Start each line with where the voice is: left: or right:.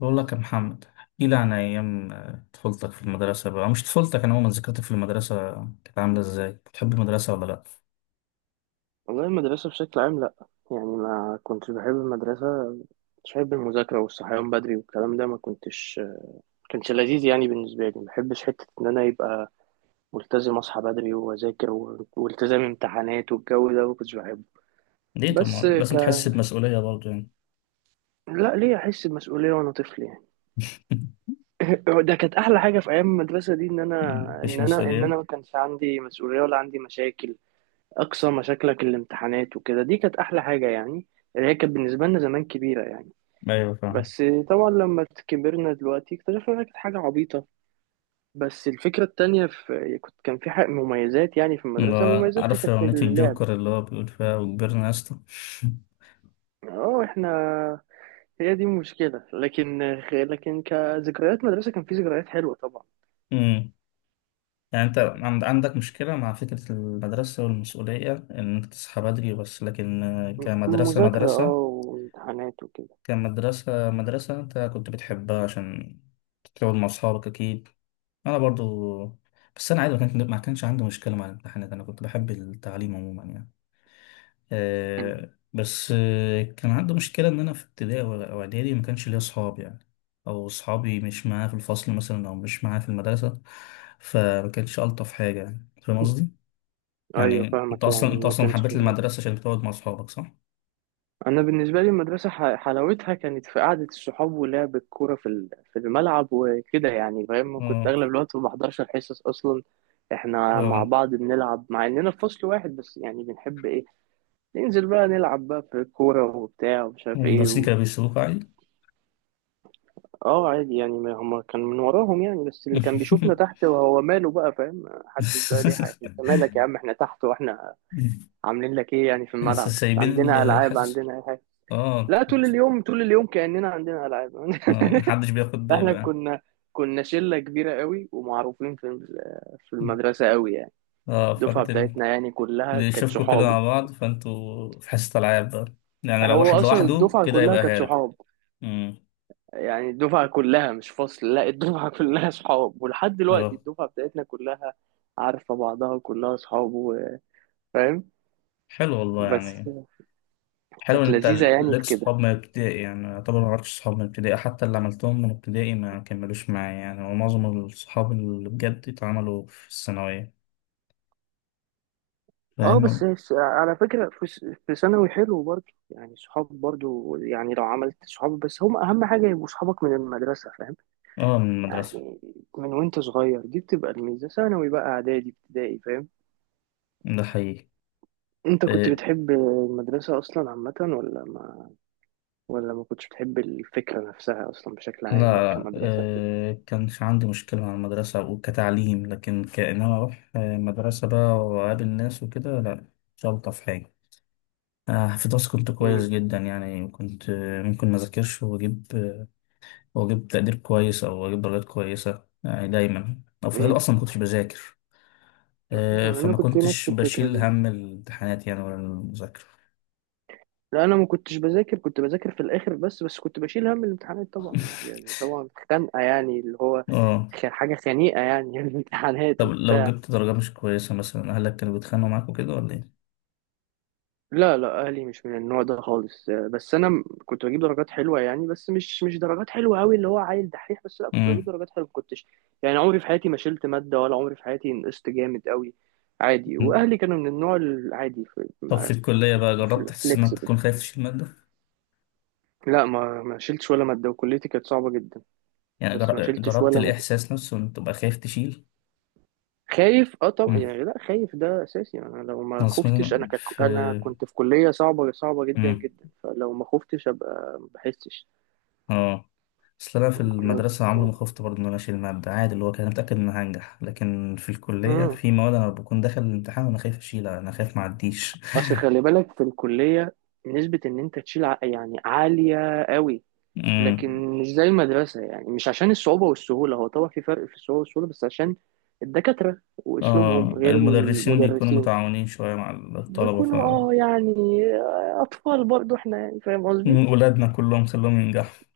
left: بقول لك يا محمد، احكي لي عن ايام طفولتك في المدرسه بقى، أو مش طفولتك، انا عموما ذكرتك في المدرسه كانت عامله ازاي؟ بتحب المدرسه ولا لا؟
right: والله المدرسة بشكل عام لأ، يعني ما كنتش بحب المدرسة. كنتش بحب المذاكرة والصحيان بدري والكلام ده، ما كنتش كانش لذيذ يعني بالنسبة لي. ما بحبش حتة إن أنا يبقى ملتزم أصحى بدري وأذاكر والتزام امتحانات والجو ده ما كنتش بحبه.
left: ليه؟ طبعا
right: بس
left: لازم
right: ك...
left: تحس بمسؤوليه برضه يعني.
right: لا، ليه أحس بمسؤولية وأنا طفل يعني؟ ده كانت أحلى حاجة في أيام المدرسة دي، إن أنا
left: مفيش
right: إن أنا إن أنا
left: مسؤوليه.
right: ما كانش عندي مسؤولية ولا عندي مشاكل. أقصى مشاكلك الامتحانات وكده، دي كانت أحلى حاجة يعني، اللي هي كانت بالنسبة لنا زمان كبيرة يعني.
left: ايوه فاهم.
right: بس طبعا لما كبرنا دلوقتي اكتشفنا انها كانت حاجة عبيطة. بس الفكرة التانية، في كنت كان في حق مميزات يعني، في
left: اللي
right: المدرسة
left: هو
right: مميزاتها
left: عارف
right: كانت في
left: اغنيه
right: اللعب.
left: الجوكر اللي هو بيقول فيها وكبرنا يا اسطى.
right: اه، هي دي المشكلة. لكن كذكريات مدرسة كان في ذكريات حلوة طبعا.
left: أمم. يعني انت عندك مشكله مع فكره المدرسه والمسؤوليه ان انت تصحى بدري بس، لكن كمدرسه
right: مذاكرة،
left: مدرسه،
right: وامتحانات وكده.
left: كمدرسه مدرسه انت كنت بتحبها عشان تقعد مع أصحابك، أكيد. انا برضو. بس انا عادي، ما كانش عندي مشكله مع الامتحانات، انا كنت بحب التعليم عموما يعني.
right: مم.
left: بس كان عندي مشكله ان انا في ابتدائي او اعدادي ما كانش ليا اصحاب يعني، او اصحابي مش معايا في الفصل مثلا، او مش معايا في المدرسه، فما كانش الطف حاجه يعني، فاهم قصدي؟
right: ايوه،
left: يعني انت
right: فاهمك
left: اصلا،
right: يعني ما كانش.
left: حبيت المدرسه عشان بتقعد مع اصحابك، صح؟
right: انا بالنسبه لي المدرسه، حلاوتها كانت في قعده الصحاب ولعب الكوره في الملعب وكده يعني فاهم. كنت
left: اه
right: اغلب الوقت ما بحضرش الحصص اصلا. احنا مع
left: اه.
right: بعض بنلعب، مع اننا في فصل واحد بس، يعني بنحب ايه ننزل بقى نلعب بقى في الكوره وبتاع ومش عارف ايه
left: والمدرسين كانوا بيسيبوك عادي؟
right: اه، عادي يعني، ما هم كان من وراهم يعني، بس اللي كان بيشوفنا تحت وهو ماله بقى فاهم؟ محدش بقى ليه حاجه، انت مالك يا عم، احنا تحت، واحنا عاملين لك ايه يعني؟ في
left: بس
right: الملعب
left: سايبين
right: عندنا، العاب
left: الحصص.
right: عندنا.
left: اه.
right: لا، طول اليوم طول اليوم كأننا عندنا ألعاب.
left: محدش بياخد باله
right: احنا
left: يعني.
right: كنا شلة كبيرة قوي ومعروفين في المدرسة قوي يعني.
left: اه،
right: الدفعة بتاعتنا يعني كلها
left: اللي
right: كانت
left: يشوفكوا كده مع
right: صحاب.
left: بعض فانتوا في حصة العاب بقى، يعني لو
right: هو
left: واحد
right: أصلا
left: لوحده
right: الدفعة
left: كده
right: كلها
left: يبقى
right: كانت
left: هارب.
right: صحاب
left: امم،
right: يعني. الدفعة كلها مش فصل، لا، الدفعة كلها صحاب. ولحد دلوقتي
left: اه.
right: الدفعة بتاعتنا كلها عارفة بعضها، كلها صحاب و... فاهم.
left: حلو والله
right: بس
left: يعني، حلو ان
right: كانت
left: انت
right: لذيذة يعني
left: ليك
right: في
left: صحاب
right: كده.
left: من ابتدائي. يعني يعتبر ما عرفتش صحاب من ابتدائي، حتى اللي عملتهم من ابتدائي ما كملوش معايا يعني، ومعظم الصحاب اللي بجد اتعملوا في الثانوية،
right: اه،
left: فاهم؟
right: على فكرة، في ثانوي حلو برضه يعني، صحاب برضه يعني. لو عملت صحاب، بس هم أهم حاجة يبقوا صحابك من المدرسة فاهم،
left: اه، من المدرسة.
right: يعني من وأنت صغير دي بتبقى الميزة، ثانوي بقى، إعدادي، ابتدائي، فاهم.
left: ده حقيقي.
right: أنت كنت
left: آه،
right: بتحب المدرسة أصلا عامة ولا ما كنتش بتحب الفكرة نفسها أصلا بشكل عام بقى
left: لا
right: كمدرسة كده؟
left: كانش عندي مشكلة مع المدرسة أو كتعليم، لكن كأنما أروح مدرسة بقى وأقابل ناس وكده، لا، مش ألطف حاجة. في دراسة كنت
right: امم.
left: كويس جدا يعني، كنت ممكن ما أذاكرش وأجيب وأجيب تقدير كويس أو أجيب درجات كويسة يعني، دايما أو في الغالب
right: امم.
left: أصلا ما كنتش بذاكر.
right: أنا
left: فما
right: كنت نفس
left: كنتش
right: الفكرة
left: بشيل
right: كده.
left: هم الامتحانات يعني ولا المذاكرة.
right: لا، انا ما كنتش بذاكر، كنت بذاكر في الاخر بس كنت بشيل هم الامتحانات طبعا يعني طبعا خنقه يعني، اللي هو
left: اه.
right: حاجه خنيقه يعني. الامتحانات
left: طب لو
right: وبتاع.
left: جبت درجة مش كويسة مثلا، أهلك كانوا بيتخانقوا معاك وكده ولا إيه؟
right: لا لا، اهلي مش من النوع ده خالص. بس انا كنت بجيب درجات حلوه يعني، بس مش درجات حلوه قوي اللي هو عيل دحيح، بس لا كنت بجيب درجات حلوه، ما كنتش يعني. عمري في حياتي ما شلت ماده، ولا عمري في حياتي نقصت جامد قوي، عادي.
left: مم.
right: واهلي كانوا من النوع العادي في
left: طب في الكلية بقى، جربت تحس إنك
right: فليكسبل.
left: تكون خايف تشيل مادة؟
right: لا، ما شلتش ولا ماده وكليتي كانت صعبه جدا.
left: يعني
right: بس ما شلتش
left: جربت
right: ولا ماده.
left: الإحساس نفسه إن تبقى خايف تشيل؟
right: خايف؟ اه طبعا
left: امم.
right: يعني، لا خايف ده اساسي. انا لو ما
left: أصل
right: خفتش،
left: مثلا في.
right: انا كنت في كليه صعبه، صعبه جدا
left: امم.
right: جدا، فلو ما خفتش ابقى ما بحسش
left: آه. أصل أنا في
right: الكليه.
left: المدرسة عمري ما خفت برضه إن أنا أشيل مادة، عادي، اللي هو كان متأكد إن أنا هنجح، لكن في الكلية
right: امم
left: في مواد أنا بكون داخل الامتحان وأنا خايف أشيلها، أنا خايف معديش.
right: اصل خلي بالك في الكليه، نسبه ان انت تشيل يعني عاليه قوي.
left: امم.
right: لكن مش زي المدرسه يعني، مش عشان الصعوبه والسهوله، هو طبعا في فرق في الصعوبه والسهوله، بس عشان الدكاتره واسلوبهم
left: آه،
right: غير
left: المدرسين بيكونوا
right: المدرسين.
left: متعاونين شوية مع الطلبة، ف.
right: بيكونوا اه يعني، اطفال برضو احنا يعني فاهم قصدي؟
left: ولادنا كلهم خلوهم ينجحوا.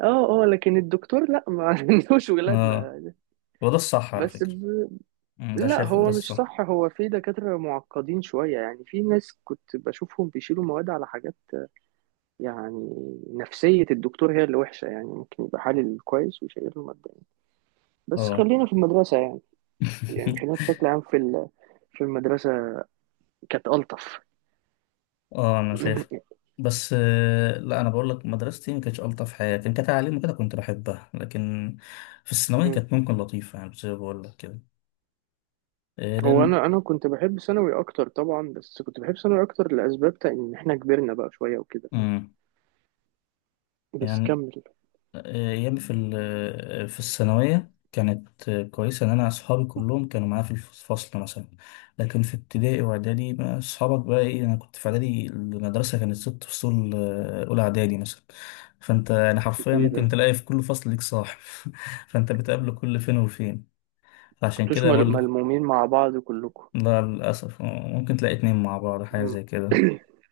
right: اه اه، لكن الدكتور لا ما عندوش
left: آه،
right: ولادنا.
left: وده الصح على
right: بس
left: فكرة.
right: ب...
left: أمم، ده
right: لا،
left: شايف ده
right: هو مش
left: الصح.
right: صح، هو في دكاترة معقدين شوية يعني، في ناس كنت بشوفهم بيشيلوا مواد على حاجات يعني. نفسية الدكتور هي اللي وحشة يعني، ممكن يبقى حالل كويس ويشيل له مادة يعني. بس
left: اه
right: خلينا في المدرسة يعني خلينا بشكل عام في المدرسة، كانت ألطف.
left: اه، انا شايف. بس لا انا بقول لك، مدرستي ما كانتش الطف حاجه، كان كتعليم وكده كنت بحبها، لكن في الثانويه كانت ممكن لطيفه يعني، زي ما بقول لك كده.
right: هو
left: لان.
right: انا كنت بحب ثانوي اكتر طبعا، بس كنت بحب ثانوي اكتر لاسباب تا ان احنا كبرنا بقى شويه وكده فاهم؟
left: مم.
right: بس
left: يعني
right: كمل.
left: أيام في الثانوية كانت كويسة، إن أنا أصحابي كلهم كانوا معايا في الفصل مثلا، لكن في ابتدائي وإعدادي ما أصحابك بقى إيه؟ أنا كنت في إعدادي المدرسة كانت ست فصول. أولى إعدادي مثلا، فأنت يعني حرفيا ممكن
right: كتير.
left: تلاقي في كل فصل ليك صاحب. فأنت بتقابله كل فين وفين، فعشان
right: انتوش
left: كده بقول لك.
right: ملمومين مع بعض كلكم؟
left: لا للأسف، ممكن تلاقي اتنين مع بعض حاجة
right: مم.
left: زي كده.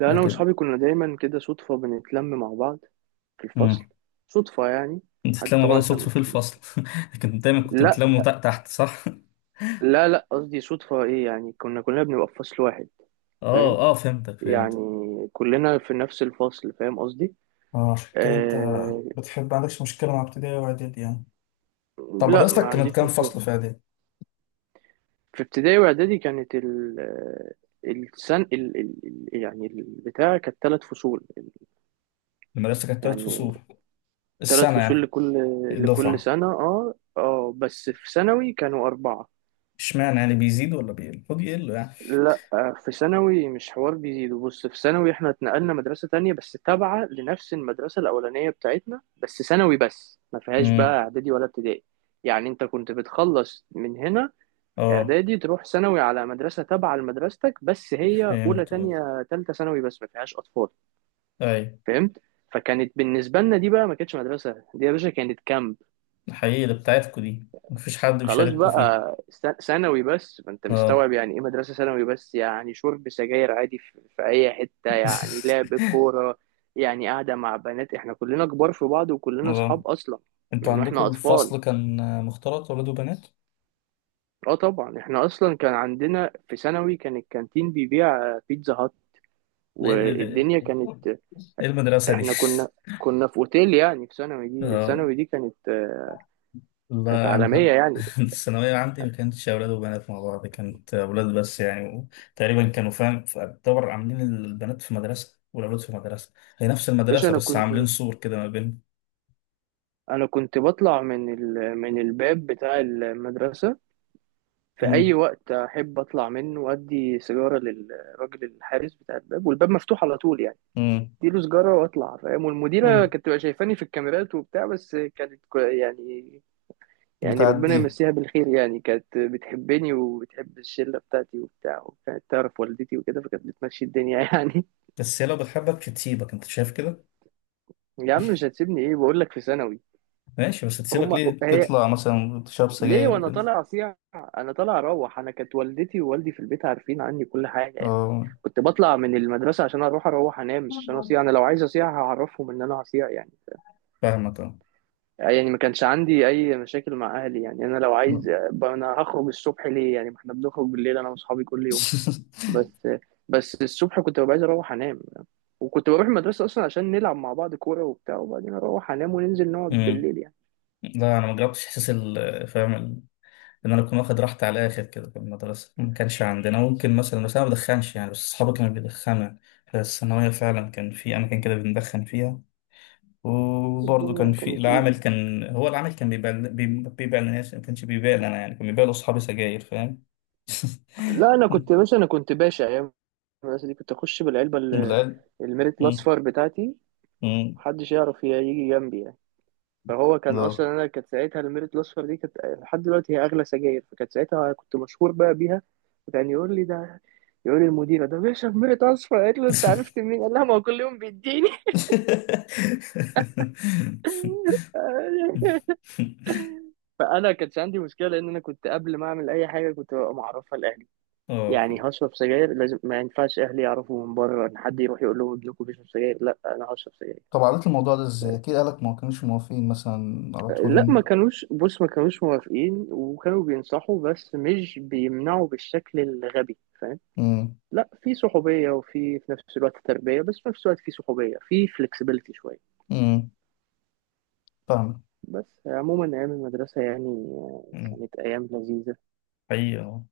right: لا انا
left: لكن.
right: واصحابي كنا دايما كده صدفه بنتلم مع بعض في الفصل،
left: مم.
right: صدفه يعني.
left: انت
right: حد
left: تتلموا بعض
right: طبعا احنا
left: صدفة في الفصل. لكن دايما كنت
right: لا
left: بتلموا تحت تحت، صح؟
right: لا لا، قصدي صدفه ايه، يعني كنا كلنا بنبقى في فصل واحد فاهم،
left: اه اه، فهمتك
right: يعني
left: فهمتك.
right: كلنا في نفس الفصل فاهم قصدي؟
left: اه عشان كده انت
right: آه...
left: بتحب، ما عندكش مشكلة مع ابتدائي واعدادي يعني. طب
right: لا، ما
left: مدرستك كانت
right: عنديش
left: كام
right: مشكله.
left: فصل في اعدادي؟
right: في ابتدائي واعدادي كانت ال السن ال... ال... ال... يعني البتاع كانت ثلاث فصول،
left: المدرسة كانت تلات
right: يعني
left: فصول
right: ثلاث
left: السنة
right: فصول
left: يعني.
right: لكل
left: الدفعة.
right: سنة. اه اه، بس في ثانوي كانوا أربعة.
left: اشمعنى يعني بيزيد ولا بيقل؟ المفروض يقل يعني.
right: لا، في ثانوي مش حوار بيزيدوا، بص، في ثانوي احنا اتنقلنا مدرسة تانية، بس تابعة لنفس المدرسة الأولانية بتاعتنا، بس ثانوي بس ما فيهاش
left: امم.
right: بقى إعدادي ولا ابتدائي. يعني انت كنت بتخلص من هنا
left: اه،
right: إعدادي، تروح ثانوي على مدرسة تابعة لمدرستك، بس هي أولى
left: فهمت. اه.
right: تانية تالتة ثانوي بس ما فيهاش أطفال،
left: اي.
right: فهمت؟ فكانت بالنسبة لنا دي بقى ما كانتش مدرسة دي يا باشا، كانت كامب.
left: الحقيقة اللي بتاعتكوا دي مفيش حد
right: خلاص
left: بيشارككوا فيها.
right: بقى، ثانوي بس، فانت
left: اه.
right: مستوعب يعني ايه مدرسة ثانوي بس؟ يعني شرب سجاير عادي في في اي حتة يعني، لعب كورة يعني، قاعدة مع بنات، احنا كلنا كبار في بعض وكلنا
left: اه،
right: اصحاب اصلا
left: انتوا
right: من واحنا
left: عندكوا
right: اطفال.
left: الفصل كان مختلط، ولاد وبنات؟
right: اه طبعا، احنا اصلا كان عندنا في ثانوي كان الكانتين بيبيع بيتزا هات،
left: ايه
right: والدنيا
left: إيه-
right: كانت.
left: إيه المدرسة دي؟
right: احنا كنا كنا في اوتيل يعني. في ثانوي دي ده
left: اه،
right: ثانوي دي كانت، كانت
left: لا
right: عالمية
left: انا.
right: يعني.
left: الثانوية عندي ما كانتش أولاد وبنات مع بعض، كانت أولاد بس يعني، تقريبا كانوا فاهم، يعتبر عاملين البنات في مدرسة والأولاد في مدرسة، هي نفس
right: باشا،
left: المدرسة
right: انا
left: بس
right: كنت
left: عاملين سور كده ما بين.
right: انا كنت بطلع من من الباب بتاع المدرسة في أي
left: امم.
right: وقت أحب أطلع منه، وأدي سيجارة للراجل الحارس بتاع الباب، والباب مفتوح على طول يعني.
left: امم.
right: أديله سيجارة وأطلع فاهم، والمديرة
left: امم.
right: كانت تبقى شايفاني في الكاميرات وبتاع، بس كانت يعني ربنا
left: بتعديها.
right: يمسيها بالخير يعني، كانت بتحبني وبتحب الشلة بتاعتي وبتاع، وكانت تعرف والدتي وكده، فكانت بتمشي الدنيا يعني.
left: بس هي لو بتحبك تسيبك، أنت شايف كده.
right: يا عم، مش هتسيبني إيه، بقول لك في ثانوي.
left: ماشي، بس تسيبك
right: هما
left: ليه
right: هي
left: تطلع مثلا تشرب
right: ليه
left: سجاير
right: وانا
left: وكده؟
right: طالع اصيع، انا طالع اروح. انا كانت والدتي ووالدي في البيت عارفين عني كل حاجه يعني.
left: اه،
right: كنت بطلع من المدرسه عشان اروح انام، مش عشان اصيع، انا لو عايز اصيع هعرفهم ان انا هصيع يعني.
left: فاهمك أه.
right: يعني ما كانش عندي اي مشاكل مع اهلي يعني. انا لو عايز
left: مم.
right: انا هخرج الصبح ليه يعني، ما احنا بنخرج بالليل انا واصحابي كل يوم. بس بس الصبح كنت ببقى عايز اروح انام. وكنت بروح المدرسه اصلا عشان نلعب مع بعض كوره وبتاع، وبعدين اروح انام وننزل نقعد
left: أمم.
right: بالليل يعني.
left: لا أنا ما جربتش إحساس فاهم، ان انا اكون واخد راحتي على الاخر كده في المدرسه، ما كانش عندنا، ممكن مثلا بس انا ما بدخنش يعني، بس اصحابي كانوا بيدخنوا يعني. بس الثانويه فعلا كان في اماكن كده بندخن فيها. وبرضه كان
right: الدنيا
left: في
right: كانت ايزي.
left: العامل، كان هو العامل كان بيبيع بيبيع للناس، ما كانش بيبيع لنا يعني، كان بيبيع لاصحابي سجاير، فاهم.
right: لا انا كنت باشا، انا كنت باشا ايام. بس دي كنت اخش بالعلبه
left: بالعلم.
right: الميريت
left: مم.
right: الاصفر بتاعتي،
left: مم.
right: محدش يعرف يجي جنبي يعني. فهو كان اصلا،
left: ده.
right: انا كانت ساعتها الميريت الاصفر دي كانت لحد دلوقتي هي اغلى سجاير، فكانت ساعتها كنت مشهور بقى بيها. وكان يقول لي ده، يقول لي المديره ده بيشرب ميريت اصفر، قالت له: انت عرفت منين؟ قال لها: ما هو كل يوم بيديني. فانا كانت عندي مشكله، لان انا كنت قبل ما اعمل اي حاجه كنت ببقى معرفها لاهلي.
left: اه،
right: يعني
left: فاهم.
right: هشرب سجاير، لازم ما ينفعش اهلي يعرفوا من بره، ان حد يروح يقول لهم ابنكم بيشرب سجاير، لا انا هشرب سجاير.
left: طب عملت الموضوع ده ازاي؟ اكيد اهلك ما كانوش موافقين مثلا على طول.
right: لا، ما كانوش بص، ما كانوش موافقين وكانوا بينصحوا بس مش بيمنعوا بالشكل الغبي فاهم.
left: امم.
right: لا، في صحوبية، في نفس الوقت تربية، بس في نفس الوقت في صحوبية، في فلكسبيليتي شوية.
left: امم. فاهمك.
right: بس عموما أيام المدرسة يعني،
left: امم.
right: كانت أيام لذيذة.
left: حقيقي.